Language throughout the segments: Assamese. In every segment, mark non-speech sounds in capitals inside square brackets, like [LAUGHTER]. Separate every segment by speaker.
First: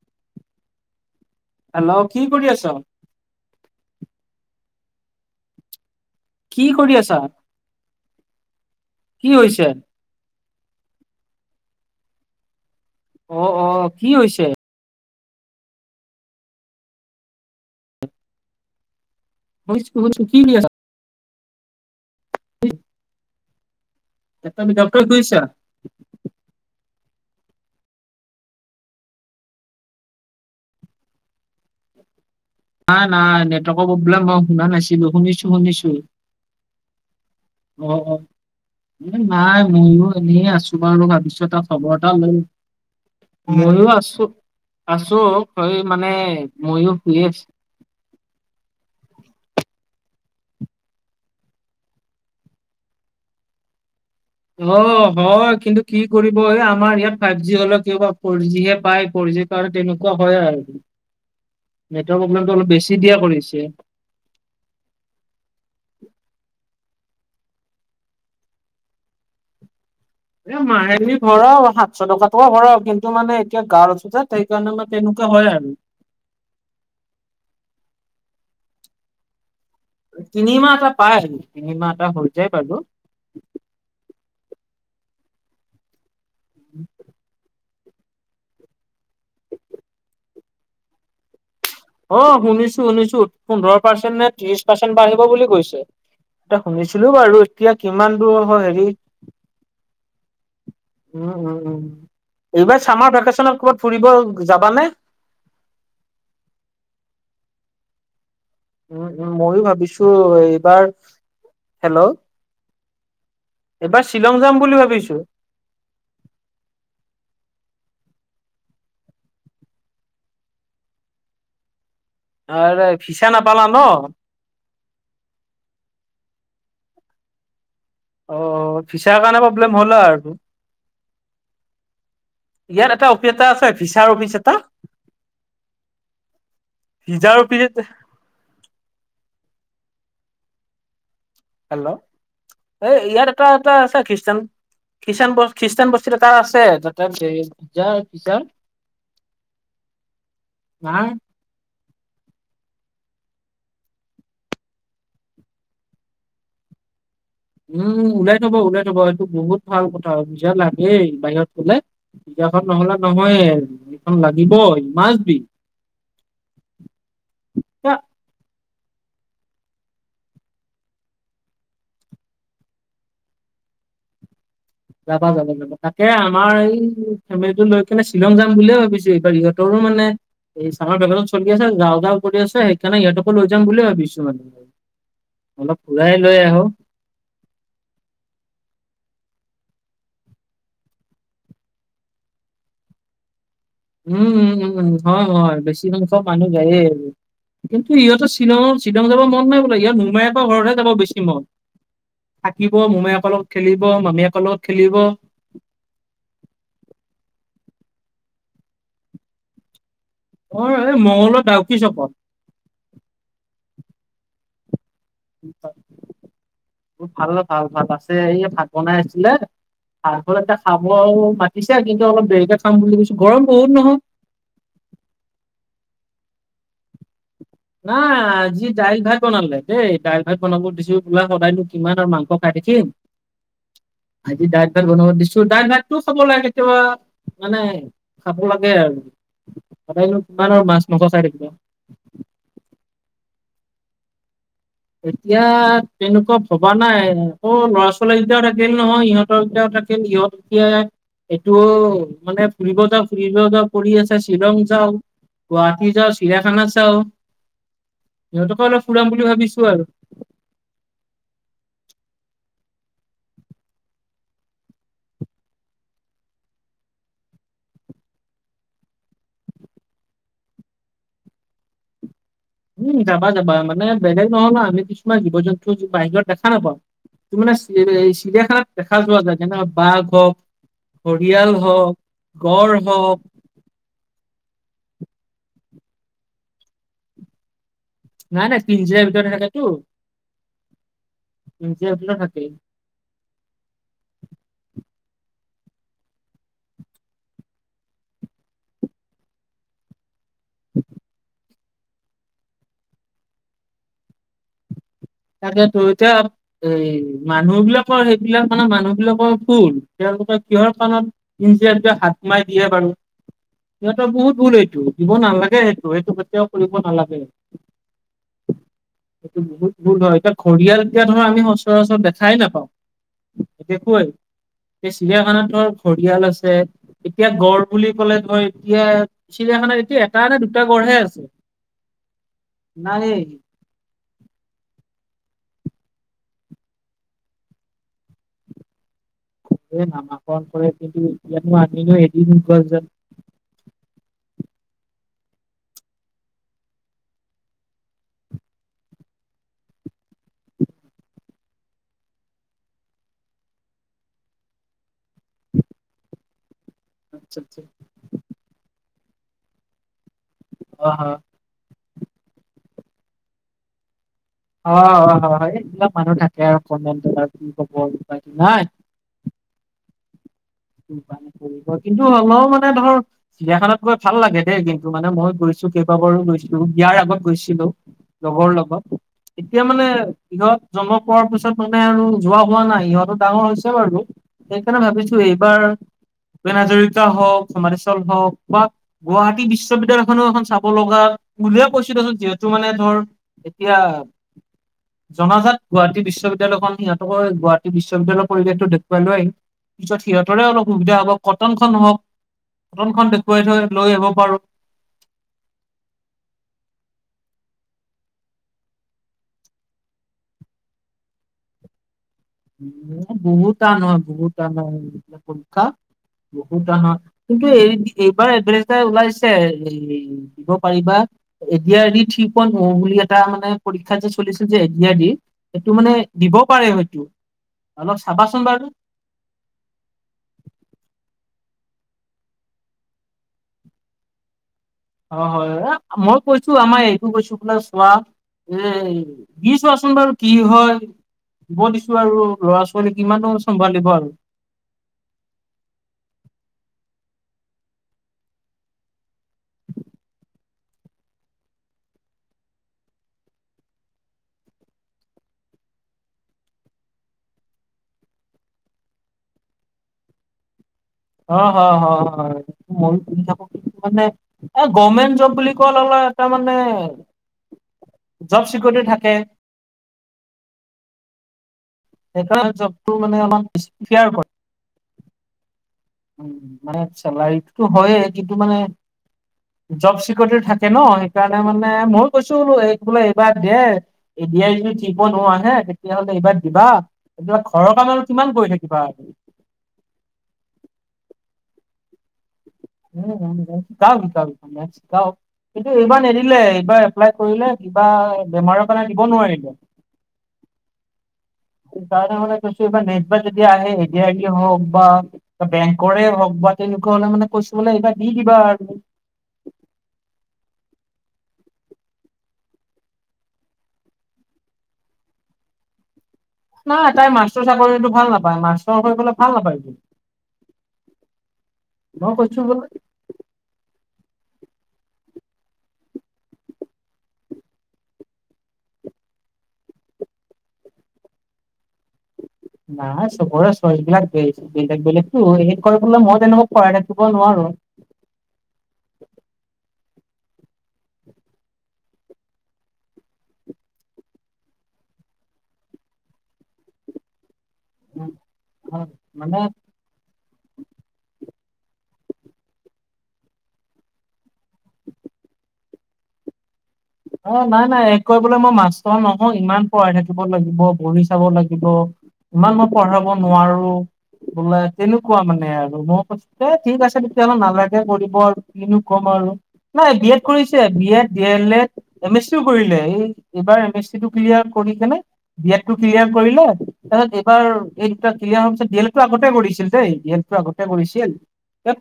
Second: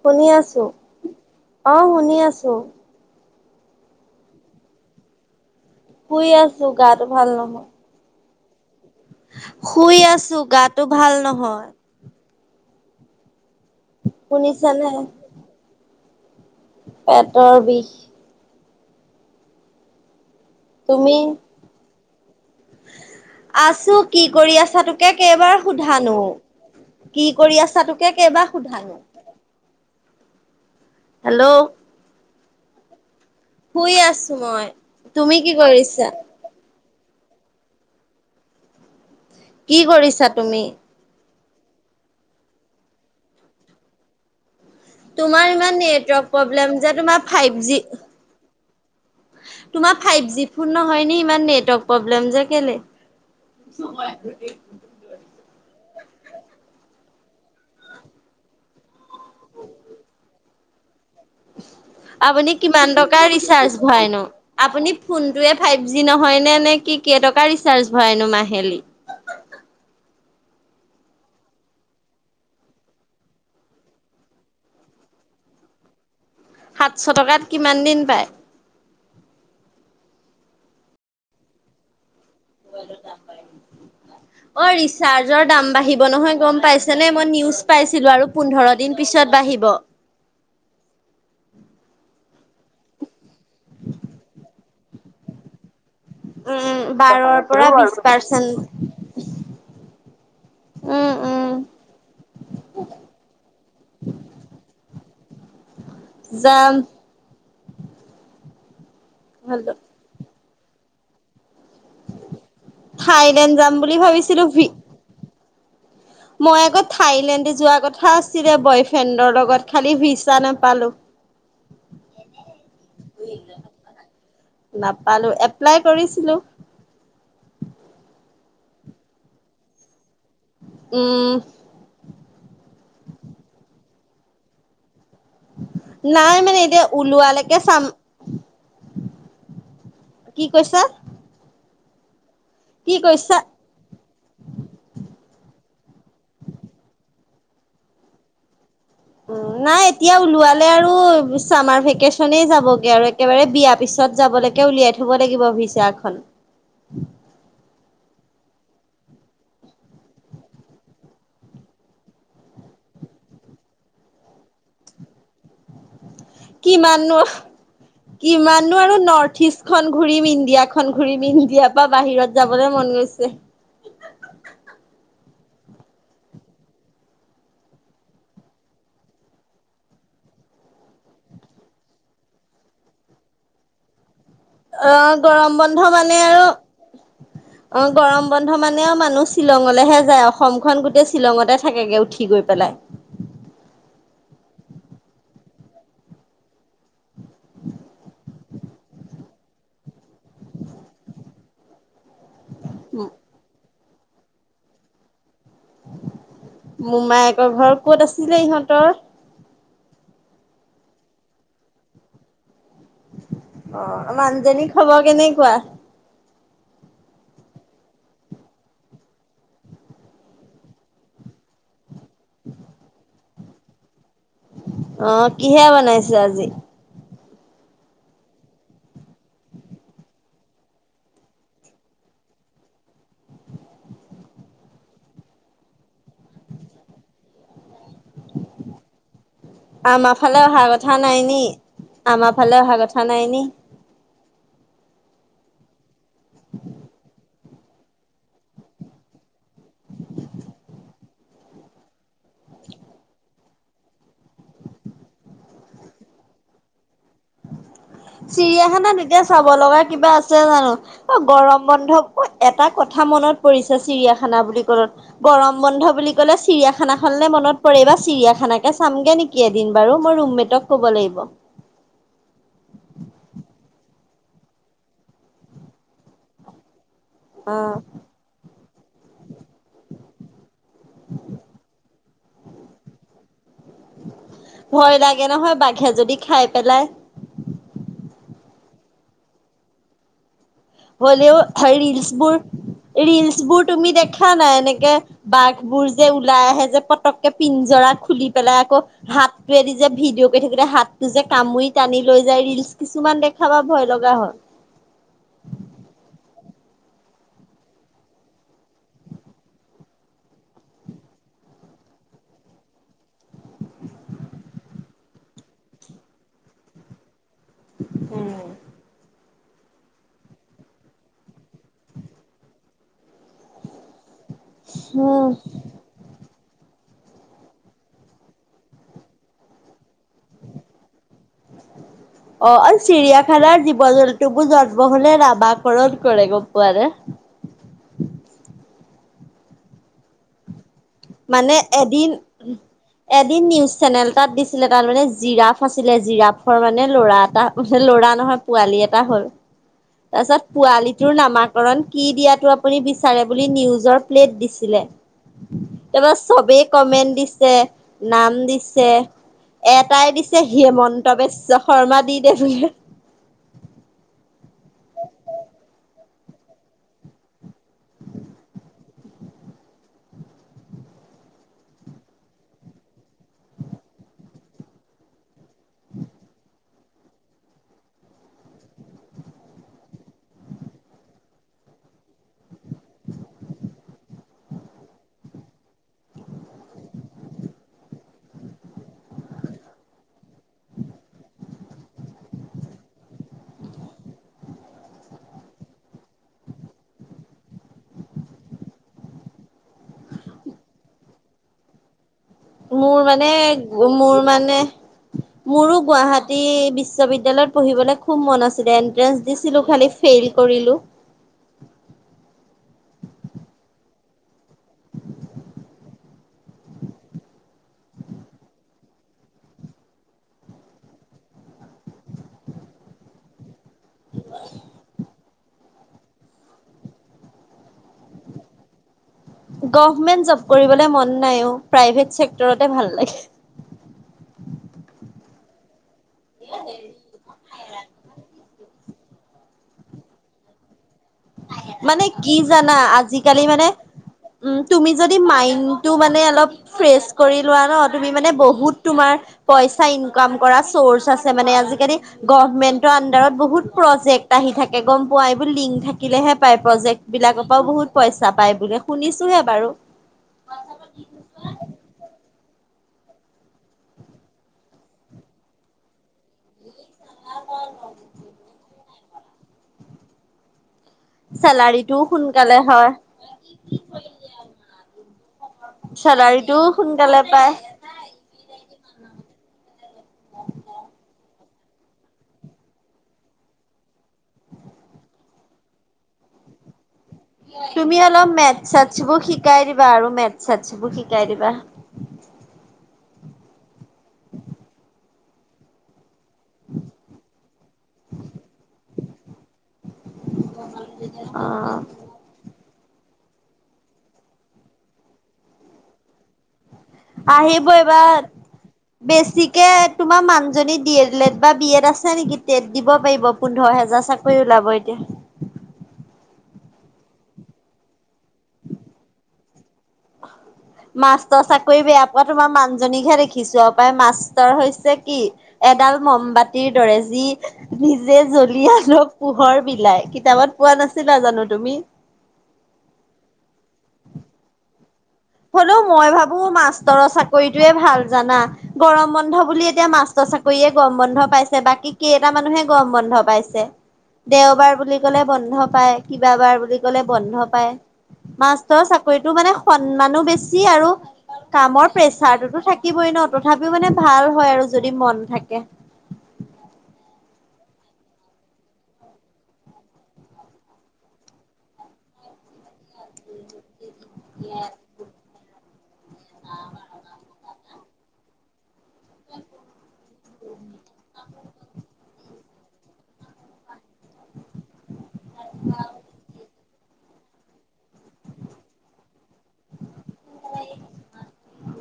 Speaker 1: শুনি আছোঁ, অ'
Speaker 2: হেল্ল'
Speaker 1: শুনি
Speaker 2: কি কৰি
Speaker 1: আছোঁ।
Speaker 2: আছ?
Speaker 1: শুই
Speaker 2: কি
Speaker 1: আছোঁ,
Speaker 2: কৰি
Speaker 1: গাটো
Speaker 2: আছা?
Speaker 1: ভাল নহয়।
Speaker 2: কি হৈছে?
Speaker 1: শুই আছোঁ, গাটো ভাল নহয়।
Speaker 2: অ', অ' কি হৈছে?
Speaker 1: চানে পেটৰ বিষ।
Speaker 2: শুনিছোঁ শুনিছোঁ, কি হৈ আছে?
Speaker 1: তুমি? আছোঁ, কি কৰি
Speaker 2: তুমি
Speaker 1: আছা
Speaker 2: ডক্টৰ
Speaker 1: টোকে
Speaker 2: শুনিছা?
Speaker 1: কেইবাৰ সোধানো, কি কৰি আছা টোকে কেইবাৰ সোধানো। হেল্ল'।
Speaker 2: নাই নাই, নেটৱৰ্কৰ
Speaker 1: শুই
Speaker 2: প্ৰব্লেম
Speaker 1: আছো
Speaker 2: মই শুনা নাছিলো,
Speaker 1: তুমি
Speaker 2: শুনিছোঁ
Speaker 1: কি
Speaker 2: শুনিছোঁ।
Speaker 1: কৰিছা?
Speaker 2: অ', অ' এ, নাই
Speaker 1: কি
Speaker 2: ময়ো
Speaker 1: কৰিছা
Speaker 2: এনে
Speaker 1: তুমি?
Speaker 2: আছোঁ, বাৰু ভাবিছোঁ এটা খবৰ এটা লও, ময়ো আছোঁ। আছোঁ
Speaker 1: তোমাৰ
Speaker 2: এই
Speaker 1: ইমান
Speaker 2: মানে
Speaker 1: নেটৱৰ্ক প্ৰব্লেম
Speaker 2: ময়ো
Speaker 1: যে,
Speaker 2: শুই
Speaker 1: তোমাৰ
Speaker 2: আছোঁ।
Speaker 1: ফাইভ জি তোমাৰ ফাইভ জি ফোন নহয় ন' ইমান নেটৱৰ্ক প্ৰব্লেম যে কেইলে?
Speaker 2: অ' হয় কিন্তু কি কৰিব এই আমাৰ ইয়াত ফাইভ জি হ'লেও কিয়বা ফ'ৰজি হে পাই। ফ'ৰজি কাৰণে তেনেকুৱা হয় আৰু। নেটৱৰ্ক প্ৰব্লেমটো অলপ বেছি দিয়া কৰিছে।
Speaker 1: হয় ন'। আপুনি ফোনটোয়ে ফাইভ জি নহয় নে, নে কি কেইটকাৰ ৰিচাৰ্জ ভৰাইনো মাহেলী?
Speaker 2: এ' মাহেলী ভৰাও সাতশ টকাকে ভৰাও কিন্তু মানে এতিয়া গাঁৱত আছোঁ যে সেইকাৰণে মানে তেনেকুৱা হয় আৰু।
Speaker 1: সাতশ টকাত কিমান দিন পায়?
Speaker 2: তিনিমাহ এটা পাই, তিনিমাহ এটা হৈ যায় বাৰু।
Speaker 1: অই ৰিচাৰ্জৰ দাম বাঢ়িব নহয় গম পাইছে নে মই নিয়ুজ পাইছিলো আৰু পোন্ধৰ দিন পিছত বাঢ়িব।
Speaker 2: অ', শুনিছো শুনিছো পোন্ধৰ পাৰ্চেণ্ট নে ত্ৰিশ পাৰ্চেণ্ট বাঢ়িব বুলি কৈছে। টা
Speaker 1: উম,
Speaker 2: শুনিছিলো
Speaker 1: বাৰৰ
Speaker 2: বাৰু
Speaker 1: পৰা
Speaker 2: এতিয়া
Speaker 1: বিশ
Speaker 2: কিমান দূৰ
Speaker 1: পাৰ্চেন্ট।
Speaker 2: হয় হেৰি
Speaker 1: [INAUDIBLE]
Speaker 2: উম, উম, উম, এইবাৰ চামাৰ ভেকেচনত ক'ৰবাত ফুৰিব যাবানে?
Speaker 1: যাম।
Speaker 2: উম, উম, ময়ো ভাবিছো এইবাৰ হেল্ল',
Speaker 1: থাইলেণ্ড যাম বুলি
Speaker 2: এইবাৰ শ্বিলং
Speaker 1: ভাবিছিলো
Speaker 2: যাম
Speaker 1: ভি
Speaker 2: বুলি ভাবিছো।
Speaker 1: মই আকৌ থাইলেণ্ড যোৱা কথা আছিলে বয়ফ্ৰেণ্ডৰ লগত খালি ভিছা নাপালো।
Speaker 2: আৰু ভিছা নাপালা ন'।
Speaker 1: নাপালো এপ্লাই কৰিছিলোঁ।
Speaker 2: অ', ভিছাৰ কাৰণে প্ৰব্লেম হ'ল আৰুটো
Speaker 1: উম।
Speaker 2: ইয়াত এটা অফিচ এটা আছে ভিচাৰ অফিচ এটা।
Speaker 1: নাই মানে এতিয়া
Speaker 2: পিজ্জাৰ
Speaker 1: ওলোৱালৈকে
Speaker 2: পিত
Speaker 1: চাম। কি কৈছা?
Speaker 2: হেল্ল', এই
Speaker 1: কি
Speaker 2: ইয়াত
Speaker 1: কৈছা
Speaker 2: এটা এটা আছে খ্ৰীষ্টান খ্ৰীষ্টান খ্ৰীষ্টানবস্তিত এটা আছে তাতে ভিছাৰ
Speaker 1: উম, নাই এতিয়া ওলোৱালে
Speaker 2: নাই
Speaker 1: আৰু চামাৰ ভেকেচনেই যাবগে আৰু একেবাৰে বিয়া পিছত যাবলৈকে উলিয়াই থ'ব লাগিব ভিচাখন।
Speaker 2: উম, ওলাই থ'ব ওলাই থ'ব এইটো বহুত ভাল কথা ভিছা লাগেই বাহিৰত গ'লে। বিয়াখন নহ'লে নহয়খন লাগিব ই মাছবি।
Speaker 1: কিমাননো কিমানো আৰু নৰ্থ ইষ্ট খন ঘুৰিম ইণ্ডিয়া খন ঘুৰিম ইণ্ডিয়াৰ পৰা বাহিৰত যাবলৈ মন গৈছে।
Speaker 2: যাবা যাবা যাবা, লাগিব তাকে আমাৰ এই ফেমিলিটো লৈ কিনে শ্বিলং যাম বুলিয়ে ভাবিছো এইবাৰ ইহঁত তৰো মানে এই চামাৰ ভিকেচন চলি আছে যাওঁ যাওঁ কৰি আছে, সেইকাৰণে ইহঁতকো লৈ যাম বুলি ভাবিছোঁ মানে।
Speaker 1: আহ, গৰম
Speaker 2: অলপ
Speaker 1: বন্ধ
Speaker 2: ঘূৰাই
Speaker 1: মানে
Speaker 2: লৈ
Speaker 1: আৰু
Speaker 2: আহো
Speaker 1: অ', গৰম বন্ধ মানেও মানুহ শ্বিলঙলৈহে যায় অসমখন গোটেই শ্বিলঙতে থাকেগৈ উঠি গৈ পেলাই।
Speaker 2: উম, উম, উম, উম, হয়, হয়, বেছি সংখ্য মানুহ যায়েই আৰু। কিন্তু ইহঁতৰ শ্বিলঙৰ শ্বিলং যাব মন নাই বোলে ইয়াত মোমায়েকৰ ঘৰতহে যাব বেছি মন। থাকিব মোমায়েকৰ লগত খেলিব মামীয়েকৰ লগত খেলিব।
Speaker 1: মোমায়েকৰ ঘৰ ক'ত আছিলে ইহঁতৰ?
Speaker 2: অ', এই মঙলৰ [UNINTELLIGIBLE] ডাউক চকত
Speaker 1: অ', মানুহজনীৰ খবৰ কেনে
Speaker 2: হয় [UNINTELLIGIBLE]
Speaker 1: [INAUDIBLE]
Speaker 2: ভাল ভাল ভাল আছে এই ভাত বনাই আছিলে ভাকৰ এতিয়া খাব আৰু ভ পিছা কিন্তু অলপ দেৰিকে খাম বুলি কৈছো, গৰম বহুত নহয়।
Speaker 1: অ', কিহে বনাইছে আজি?
Speaker 2: নাই আজি দাইল ভাত বনালে দেই দাইল ভাত বনাব দিছো, বোলা সদায়নো কিমান আৰু মাংস খাই থাকিম।
Speaker 1: [INAUDIBLE]
Speaker 2: আজি ডাইল ভাত বনাব দিছো ডাই তোৰ খবৰ [UNINTELLIGIBLE] লাগেতিিবা মানে খাব লাগে আৰু।
Speaker 1: আমাৰ
Speaker 2: সদায়নো
Speaker 1: ফালে
Speaker 2: কিমান আৰু
Speaker 1: অহা
Speaker 2: মাছ
Speaker 1: কথা
Speaker 2: মাংস খাই
Speaker 1: নাই নি?
Speaker 2: থাকিবা।
Speaker 1: আমাৰ ফালে অহা কথা নাই নি?
Speaker 2: এতিয়া তেনেকুৱা ভবা নাই। আকৌ ল'ৰা ছোৱালী কেইটাও থাকিল নহয়, ইহঁতৰ কেইটাও থাকিল, ইহঁত এতিয়া এইটো মানে ফুৰিব যাওঁ ফুৰিব যাওঁ কৰি আছে, শ্বিলং যাওঁ গুৱাহাটী যাও, চিৰাখানা চাও।
Speaker 1: চিৰিয়াখানা এতিয়া চাব
Speaker 2: ভাবিছো
Speaker 1: লগা
Speaker 2: আৰু
Speaker 1: কিবা আছে জানো। গৰম বন্ধত এটা কথা মনত পৰিছে চিৰিয়াখানা বুলি ক'লত। গৰম বন্ধ বুলি ক'লে চিৰিয়াখানা খনলে মনত পৰেব চিৰিয়াখান কে চামগে নেকি? কেদিন বাৰু মই ৰুমমেটক ক'ব লাগিব।
Speaker 2: উম, যাবা-যাবা মানে বেলেগ নহ'ল আমি কিছুমান জীৱ-জন্তু বাহিৰত দেখা নাপাওঁ। ত মানে চ
Speaker 1: অ'
Speaker 2: চিৰিয়াখানাত দেখা যোৱা যায়, যেনে বাঘ হওক। পৰিয়াল হওক, গড় হওক।
Speaker 1: ভয় লাগে নহয় বাঘে যদি খাই পেলাই।
Speaker 2: নাই-নাই পিজিৰা ভিতৰত থাকেতো।
Speaker 1: হ'লেও
Speaker 2: পিঞ্জিৰাৰ
Speaker 1: ৰিলচ
Speaker 2: ভিতৰত
Speaker 1: বোৰ,
Speaker 2: থাকে
Speaker 1: ৰিলচ বোৰ তুমি দেখা নাই এনেকে। বাঘ বোৰ যে ওলাই আহে যে পতককে পিঞ্জৰা খুলি পেলাই আকৌ হাতটোৱে দি যে ভিডিঅ' গৈ থাকোতে হাতটো যে কামুৰি টানি লৈ যায় ৰিলচ কিছুমান দেখাবা ভয় লগা হয়।
Speaker 2: টাকেটো এতিয়া। এই মানুহ বিলাকৰ সেইবিলাক মানে মানুহ বিলাকৰ ভুল। তেওঁলোকৰ কিহৰ কাৰনত পিঞ্জিৰা ভিতৰ হাত সোমাই দিয়ে বাৰু। সিহঁতৰ বহুত ভুল এইটো দিব নালাগে, সেইটো-সেইটো কেতিয়াও কৰিব নালাগে।
Speaker 1: উম,
Speaker 2: উহ [INAUDIBLE] ভুল হয়, এতিয়া ঘৰিয়াল এতিয়া ধৰ আমি সচৰাচৰ দেখাই নাপাওঁ নেদেখুৱেই। এই
Speaker 1: উম।
Speaker 2: চিৰিয়াখানাত ধৰ ঘৰিয়াল আছে। এতিয়া গড় বুলি ক'লে ধৰ এতিয়া চিৰিয়াখানাত এতিয়া এটা নে দুটা গড়হে আছে।
Speaker 1: অ, আৰু
Speaker 2: নায়েই
Speaker 1: চিৰিয়াখানাৰ জীৱ-জন্তু। তবোৰ জন্ম হলে নামাকৰণ কৰে গ'ম পোৱানে।
Speaker 2: এই নামাকৰণ কৰে কিন্তু ইয়ানো আননিও এদিন গ যে,
Speaker 1: এদিন নিউজ চেনেল তাত দিছিলে তাত মানে জিৰাফ আছিলে জিৰাফৰ মানে ল'ৰা এটা মানে ল'ৰা নহয়। পোৱালি এটা হ'ল। তাৰপিছত পোৱালিটোৰ নামাকৰণ কি দিয়াটো আপুনি বিচাৰে বুলি নিউজৰ প্লেট দিছিলে। তাৰপৰা চবেই কমেণ্ট দিছে। নাম দিছে এটাই দিছে
Speaker 2: হয়
Speaker 1: হেমন্ত
Speaker 2: হয়
Speaker 1: বিশ্ব শৰ্মা দি দে বুলি।
Speaker 2: অ, অ, হয়-হয়। এইবিলাক মানুহ থাকে আৰু কমেণ্ট ত কি কব উপাই নাই।
Speaker 1: [INAUDIBLE]
Speaker 2: কিন্তু হলেও মানে ধৰ, চিৰিয়াখনানাত গৈ ভাল লাগে দেই কিন্তু মানে মই গৈছো কেইবাবাৰো গৈছিলো বিয়াৰ আগত গৈছিলো। লগৰ লগত এতিয়া মানে কিহত জন্ম পোৱাৰ পিছত মানে আৰু। যোৱা হোৱা নাই, সিহঁতো ডাঙৰ হৈছে বাৰু সেইকাৰণে ভাবিছো এইবাৰ ভূপেহাজৰিকা হওক, সমান্ধিস্থল হওক বা গুৱাহাটী বিশ্ববিদ্যালয়খনো এখন চাব লগা বুলেই কৈছোঁ মানে যিহেতু মানে ধৰ এতিয়া জনাজাত গুৱাহাটী বিশ্ববিদ্যালয়খন সিহঁতকো গুৱাহাটী বিশ্ববিদ্যালয়ৰ পৰিৱেশটো দেখুৱাই লৈ আহিম। পিছত সিহঁততে অলপ সুবিধা হ'ব। কটনখন হওক,
Speaker 1: মোৰ
Speaker 2: কটনখন
Speaker 1: মানে,
Speaker 2: দেখুৱাই থৈ লৈ আহিব
Speaker 1: মোৰ
Speaker 2: পাৰো।
Speaker 1: মানে মোৰো গুৱাহী বিশ্ববিদ্যালয়ত পঢ়লে খুব মন আছিল এন্ট্ৰেঞ্চ দিছিলো খালী, ফেইল কৰিলোঁ।
Speaker 2: বহুত টান হয়, বহুত টান হয় পৰীক্ষা। বহুত টান হয় কিন্তু এই এইবাৰ এড্ৰেজ ওলাইছে, এই দিব পাৰিবা। A D R E three point O বুলি এটা মানে পৰীক্ষা যে চলিছিল যে এ ডি আৰ ৰ। সেইটো মানে দিব পাৰে হয়তো। অলপ চাবাচোন বাৰু তে।
Speaker 1: গভমেন্ট জব কৰিবলে মন নাই অ' প্ৰাইভে চেক্টৰতে ভাল লাগে।
Speaker 2: অ', হয় মই কৈছো আমাৰ এইটো কৈছো বোলে চোৱা এ দিছোৱাচোন বাৰু কি হয়। দিব দিছো
Speaker 1: মানে
Speaker 2: আৰু
Speaker 1: কি
Speaker 2: ল'ৰা
Speaker 1: জানা
Speaker 2: ছোৱালী কিমানো
Speaker 1: আজিকালি মানে
Speaker 2: চম্ভালিব আৰু।
Speaker 1: তুমি যদি মাইণ্ডটো মানে অলপ ফ্ৰেছ কৰি লোৱা ন' তুমি মানে বহুত তোমাৰ পইচা ইনকাম কৰা চৰ্চ আছে মানে, আজিকালি গভমেন্টৰ আণ্ডাৰত বহুত প্ৰজেক্ট আহি থাকে গম পোৱা, এইবোৰ লিংক থাকিলেহে পাই প্ৰজেক্ট বিলাকৰ পৰাও বহুত পইচা পায়, বোলে শুনিছোহে বাৰু।
Speaker 2: অ', হয়, হয়, হয়, ময়ো শুনি থাকো কিন্তু মানে এ গভমেণ্ট জব বুলি কোৱা ল'গে ল'গে এটা মানে জব চিকিউৰিটি থাকে।
Speaker 1: চেলাৰী
Speaker 2: সেইকাৰণে জবটো মানে অকন বেছি [UNINTELLIGIBLE] কৰে। উম,
Speaker 1: চেলাৰিটোও
Speaker 2: মানে
Speaker 1: সোনকালে পায়
Speaker 2: চেলাৰীটোতো হয়ে, কিন্তু মানে জব চিকিউৰিটিটো থাকে ন' সেইকাৰণে মানে ময়ো কৈছো বোলো এইক বোলে এইবাৰ দে। এ দি আৰ ই যদি থ্ৰী পইণ্ট অ' আহে তেতিয়াহলে এইবাৰ দিবা। এইবিলাক ঘৰৰ কাম
Speaker 1: তুমি
Speaker 2: আৰু কিমান
Speaker 1: অলপ
Speaker 2: কৰি
Speaker 1: মেথ
Speaker 2: থাকিবা
Speaker 1: ছেটচ
Speaker 2: আৰু
Speaker 1: বোৰ শিকাই দিবা আৰু মেথ ছেটচ বোৰ শিকাই দিবা।
Speaker 2: উম, উম, শিকাম শিকাম মেটচ শিকাওঁ। কিন্তু এইবাৰ নিদিলে এইবাৰ এপ্লাই কৰিলে কিবা বেমাৰৰ কাৰণে দিব নোৱাৰিলে।
Speaker 1: অ'।
Speaker 2: সেইকাৰণে মানে কৈছোঁ এইবাৰ নেক্সট বাৰ যদি আহে এদি আৰ ই এ হওক বা বেংকৰে হওক বা তেনেকুৱা হলে মানে কৈছো বলে এইবাৰ দি দিবা আৰু।
Speaker 1: বেছিকে তোমাৰ মানুহজনী ড এল এড বা বি এড আছে নেকি, টেট দিব পাৰিব। পোন্ধৰ হেজাৰ চাকৰি ওলাব এতিয়া।
Speaker 2: নাই তাই মাষ্টৰ চাকৰিটো ভাল নাপায় মাষ্টৰ হৈ পেলাই ভাল নাপায় বোলে।
Speaker 1: মাষ্টৰ চাকৰি বেয়া
Speaker 2: মই
Speaker 1: পোৱা
Speaker 2: কৈছো
Speaker 1: তোমাৰ
Speaker 2: বোলে
Speaker 1: মানুজনীকহে দেখি চু আৰু পাই মাষ্টৰ হৈছে কি এডাল মমবাতিৰ দৰে যি নিজে জ্বলি আনক পোহৰ বিলাই, কিতাপত পোৱা নাছিলা জানো তুমি?
Speaker 2: নাই চবৰে চয়চবিলাক ব বেলেগ বেলেগ।
Speaker 1: হ'লেও মই ভাবো মাষ্টৰৰ
Speaker 2: নোৱাৰো।
Speaker 1: চাকৰিটোয়ে ভাল জানা। গৰম বন্ধ বুলি এতিয়া মাষ্টৰ চাকৰিয়ে গৰম বন্ধ পাইছে, বাকী কেইটা মানুহে গৰম বন্ধ পাইছে। দেওবাৰ বুলি ক'লে বন্ধ পায়, কিবাবাৰ বুলি ক'লে বন্ধ পায়। মাষ্টৰ চাকৰিটো মানে সন্মানো বেছি আৰু কামৰ প্ৰেচাৰটোতো থাকিবই ন' তথাপিও মানে ভাল হয়, আৰু যদি মন থাকে।
Speaker 2: অ', নাই নাই এক কৰিবলৈ মই মাষ্টৰ নহয় ইমান পঢ়াই থাকিব লাগিব বহি চাব লাগিব। ইমান মই পঢ়াব নোৱাৰো। বোলে তেনেকুৱা মানে আৰু মই কৈছো যে, ঠিক আছে তেতিয়াহ'লে নালাগে কৰিব আৰু কিনো কম আৰু নাই বি এড কৰিছে B Ed D El Ed. M S চিও কৰিলে, এই এইবাৰ এম এছ চি টো ক্লিয়াৰ কৰি কেনে বি এড টো ক্লিয়াৰ কৰিলে তাৰপিছত এইবাৰ এই দুটা ক্লিয়েৰ হোৱা পাছত দি এল এডটো আগতে কৰিছিল দেই। দি এল এডটো আগতে কৰিছিল,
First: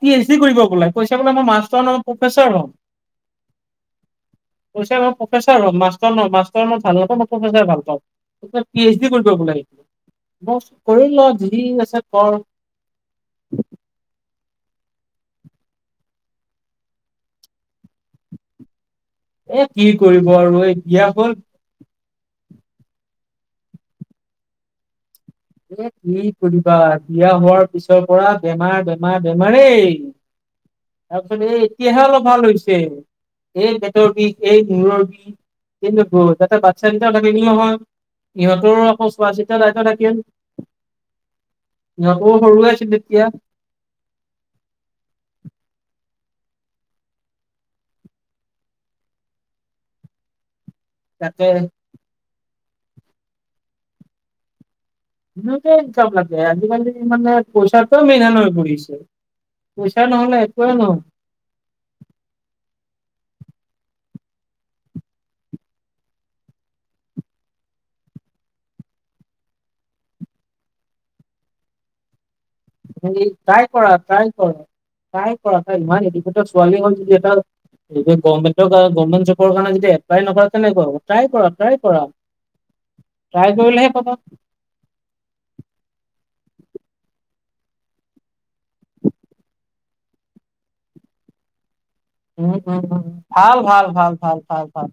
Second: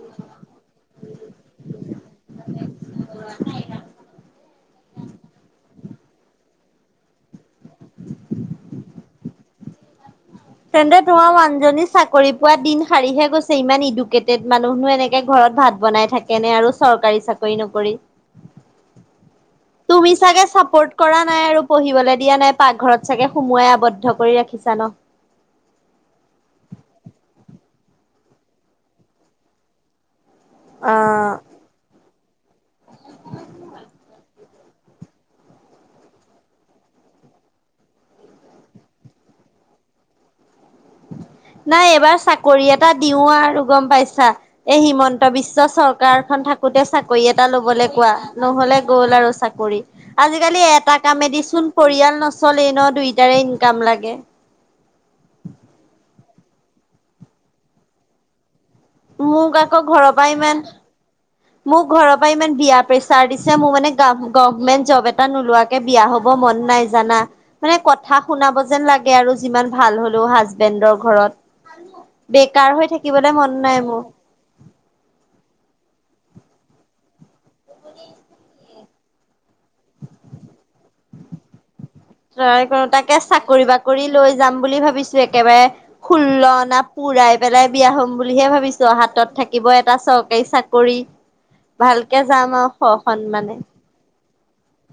Speaker 2: পি এইচ ডি কৰিব বোলে কৈছে বোলে মই মাষ্টৰ নহও প্ৰফেচৰ হ'ম।
Speaker 1: [UNINTELLIGIBLE]
Speaker 2: কৈচে মই প্ৰফেচাৰ হম, মাষ্টৰ নহও, মাষ্টৰ মই ভাল নাপাওঁ মই প্ৰফেচাৰ ভাল পাওঁ। এতিয়া পি এইচ ডি কৰিব বোলে সি।
Speaker 1: তেন্তে তোমাৰ মানুজনী
Speaker 2: আছে
Speaker 1: চাকৰি
Speaker 2: কৰ।
Speaker 1: পোৱা দিন শাৰীহে গৈছে ইমান ইদু কেটেট মানুহনো এনেকে ঘৰত ভাত বনাই থাকে নে, আৰু চৰকাৰী চাকৰি নকৰি।
Speaker 2: এ কি
Speaker 1: তুমি
Speaker 2: কৰিব
Speaker 1: চাগে
Speaker 2: আৰু এই
Speaker 1: চাপৰ্ট
Speaker 2: বিয়া
Speaker 1: কৰা
Speaker 2: হ'ল
Speaker 1: নাই আৰু পঢ়িবলৈ দিয়া নাই পাকঘৰত চাগে সুমোৱাই আৱদ্ধ কৰি ৰাখিছা ন'?
Speaker 2: এ কি কৰিবা বিয়া হোৱাৰ পিছৰ পৰা বেমাৰ বেমাৰ বেমাৰেই।
Speaker 1: অ'।
Speaker 2: তাৰপিছত এই এতিয়াহে অলপ ভাল হৈছে এই পেটৰ বিষ, এই মূৰৰ বিষ কিন্তু [UNINTELLIGIBLE] তাতে বাচ্ছা কেইটাও থাকিলে নহয় ইহঁতৰো আকৌ চোৱা চিতা দায়িত্ব থাকিল।
Speaker 1: নাই এবাৰ
Speaker 2: সিহঁতো
Speaker 1: চাকৰি
Speaker 2: সৰুৱে আছিল
Speaker 1: এটা
Speaker 2: তেতিয়া
Speaker 1: দিও আৰু গম পাইছা। এ হিমন্ত বিশ্ব চৰকাৰখন থাকোতে চাকৰি এটা লবলৈ কোৱা, নহলে গল আৰু চাকৰি। আজিকালি এটা কামেদি
Speaker 2: তাকে
Speaker 1: চোন পৰিয়াল নচলেই নহ, দুইটাৰে ইনকাম লাগে।
Speaker 2: দুইটাৰে ইনকাম লাগে, আজিকালি মানে পইচা মেইন হান হৈ পৰিছে।
Speaker 1: মোক আকৌ
Speaker 2: পইচা
Speaker 1: ঘৰৰ পৰা
Speaker 2: নহলে
Speaker 1: ইমান
Speaker 2: একোৱে নহয়।
Speaker 1: মোক ঘৰৰ পৰা ইমান বিয়া প্ৰেচাৰ দিছে মোৰ মানে গাভ গভমেন্ট জব এটা নোলোৱা একে বিয়া হব মন নাই জানা। মানে কথা শুনাব যেন লাগে আৰু যিমান ভাল হলেও হাজবেণ্ডৰ ঘৰত। বেকাৰ হৈ থাকিবলে মন নাই মোৰ।
Speaker 2: হয়, তাই কয় ইমান এদুকেটেড ছোৱালী হল যদি এটা লেটেষ্ট গভমেন্ত কাৰত গভমেণ্ট জবৰ কাৰণে যদি এপ্লাই নকৰে কেনেকুৱা হব ট্ৰাই কৰা ট্ৰাই কৰা।
Speaker 1: ট্ৰাই কৰো তাকে
Speaker 2: ট্ৰাই
Speaker 1: চাকৰি
Speaker 2: কৰিলেহে
Speaker 1: বাকৰি
Speaker 2: পাবা,
Speaker 1: লৈ যাম বুলি ভাবিছো একেবাৰে ষোল্ল অনা পুৰাই পেলাই বিয়া হম বুলিহে ভাবিছো হাতত থাকিব এটা চৰকাৰী চাকৰি। ভাল।
Speaker 2: উম, উম, উম। ভাল, ভাল। ভাল, ভাল। ভাল, ভাল।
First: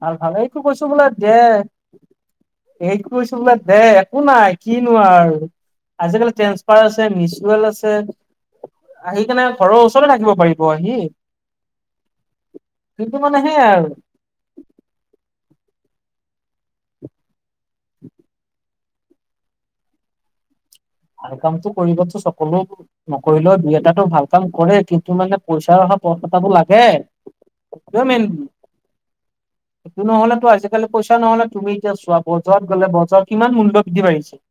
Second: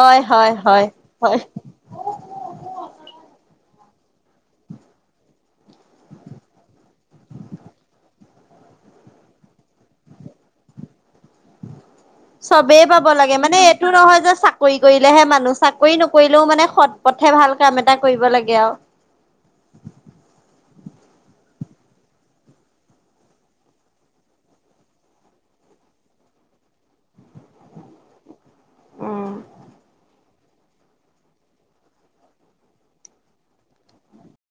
Speaker 2: ভাল ভাল
Speaker 1: হয়
Speaker 2: এইকো
Speaker 1: হয়
Speaker 2: কৈছোঁ বোলে দে
Speaker 1: হয়
Speaker 2: এইকো কৈছোঁ বোলে দে একো নাই কিনো আৰু আজিকালি ট্ৰেন্সফাৰ আছে, মিচুৱেল আছে। আহি কেনে ঘৰৰ ওচৰ থাকিব পাৰিব আহি।
Speaker 1: চবেই পাব
Speaker 2: কিন্তু
Speaker 1: লাগে, মানে
Speaker 2: সেইয়াই আৰু।
Speaker 1: এইটো নহয় যে চাক কৰি কৰিলেহে, মানুহ চাকৰি নকৰিলেও মানেও সৎ পথে ভাল কাম এটা কৰিব লাগে আৰু।
Speaker 2: ভাল কামতো কৰিবতো চকলো নকৰিলেও দুই এটাটো ভাল কাম কৰে, কিন্তু মানে পইচা অহা পথ এটাটো লাগে। সেইটোৱে মেইন বোলো,
Speaker 1: উম।
Speaker 2: এইটো নহলেতো আজিক কালি পইচা নহলে তুমি এতিয়া চোৱা, বজাৰত গলে বজাৰত কিমান মূল্য বৃদ্ধি বাঢ়িছে।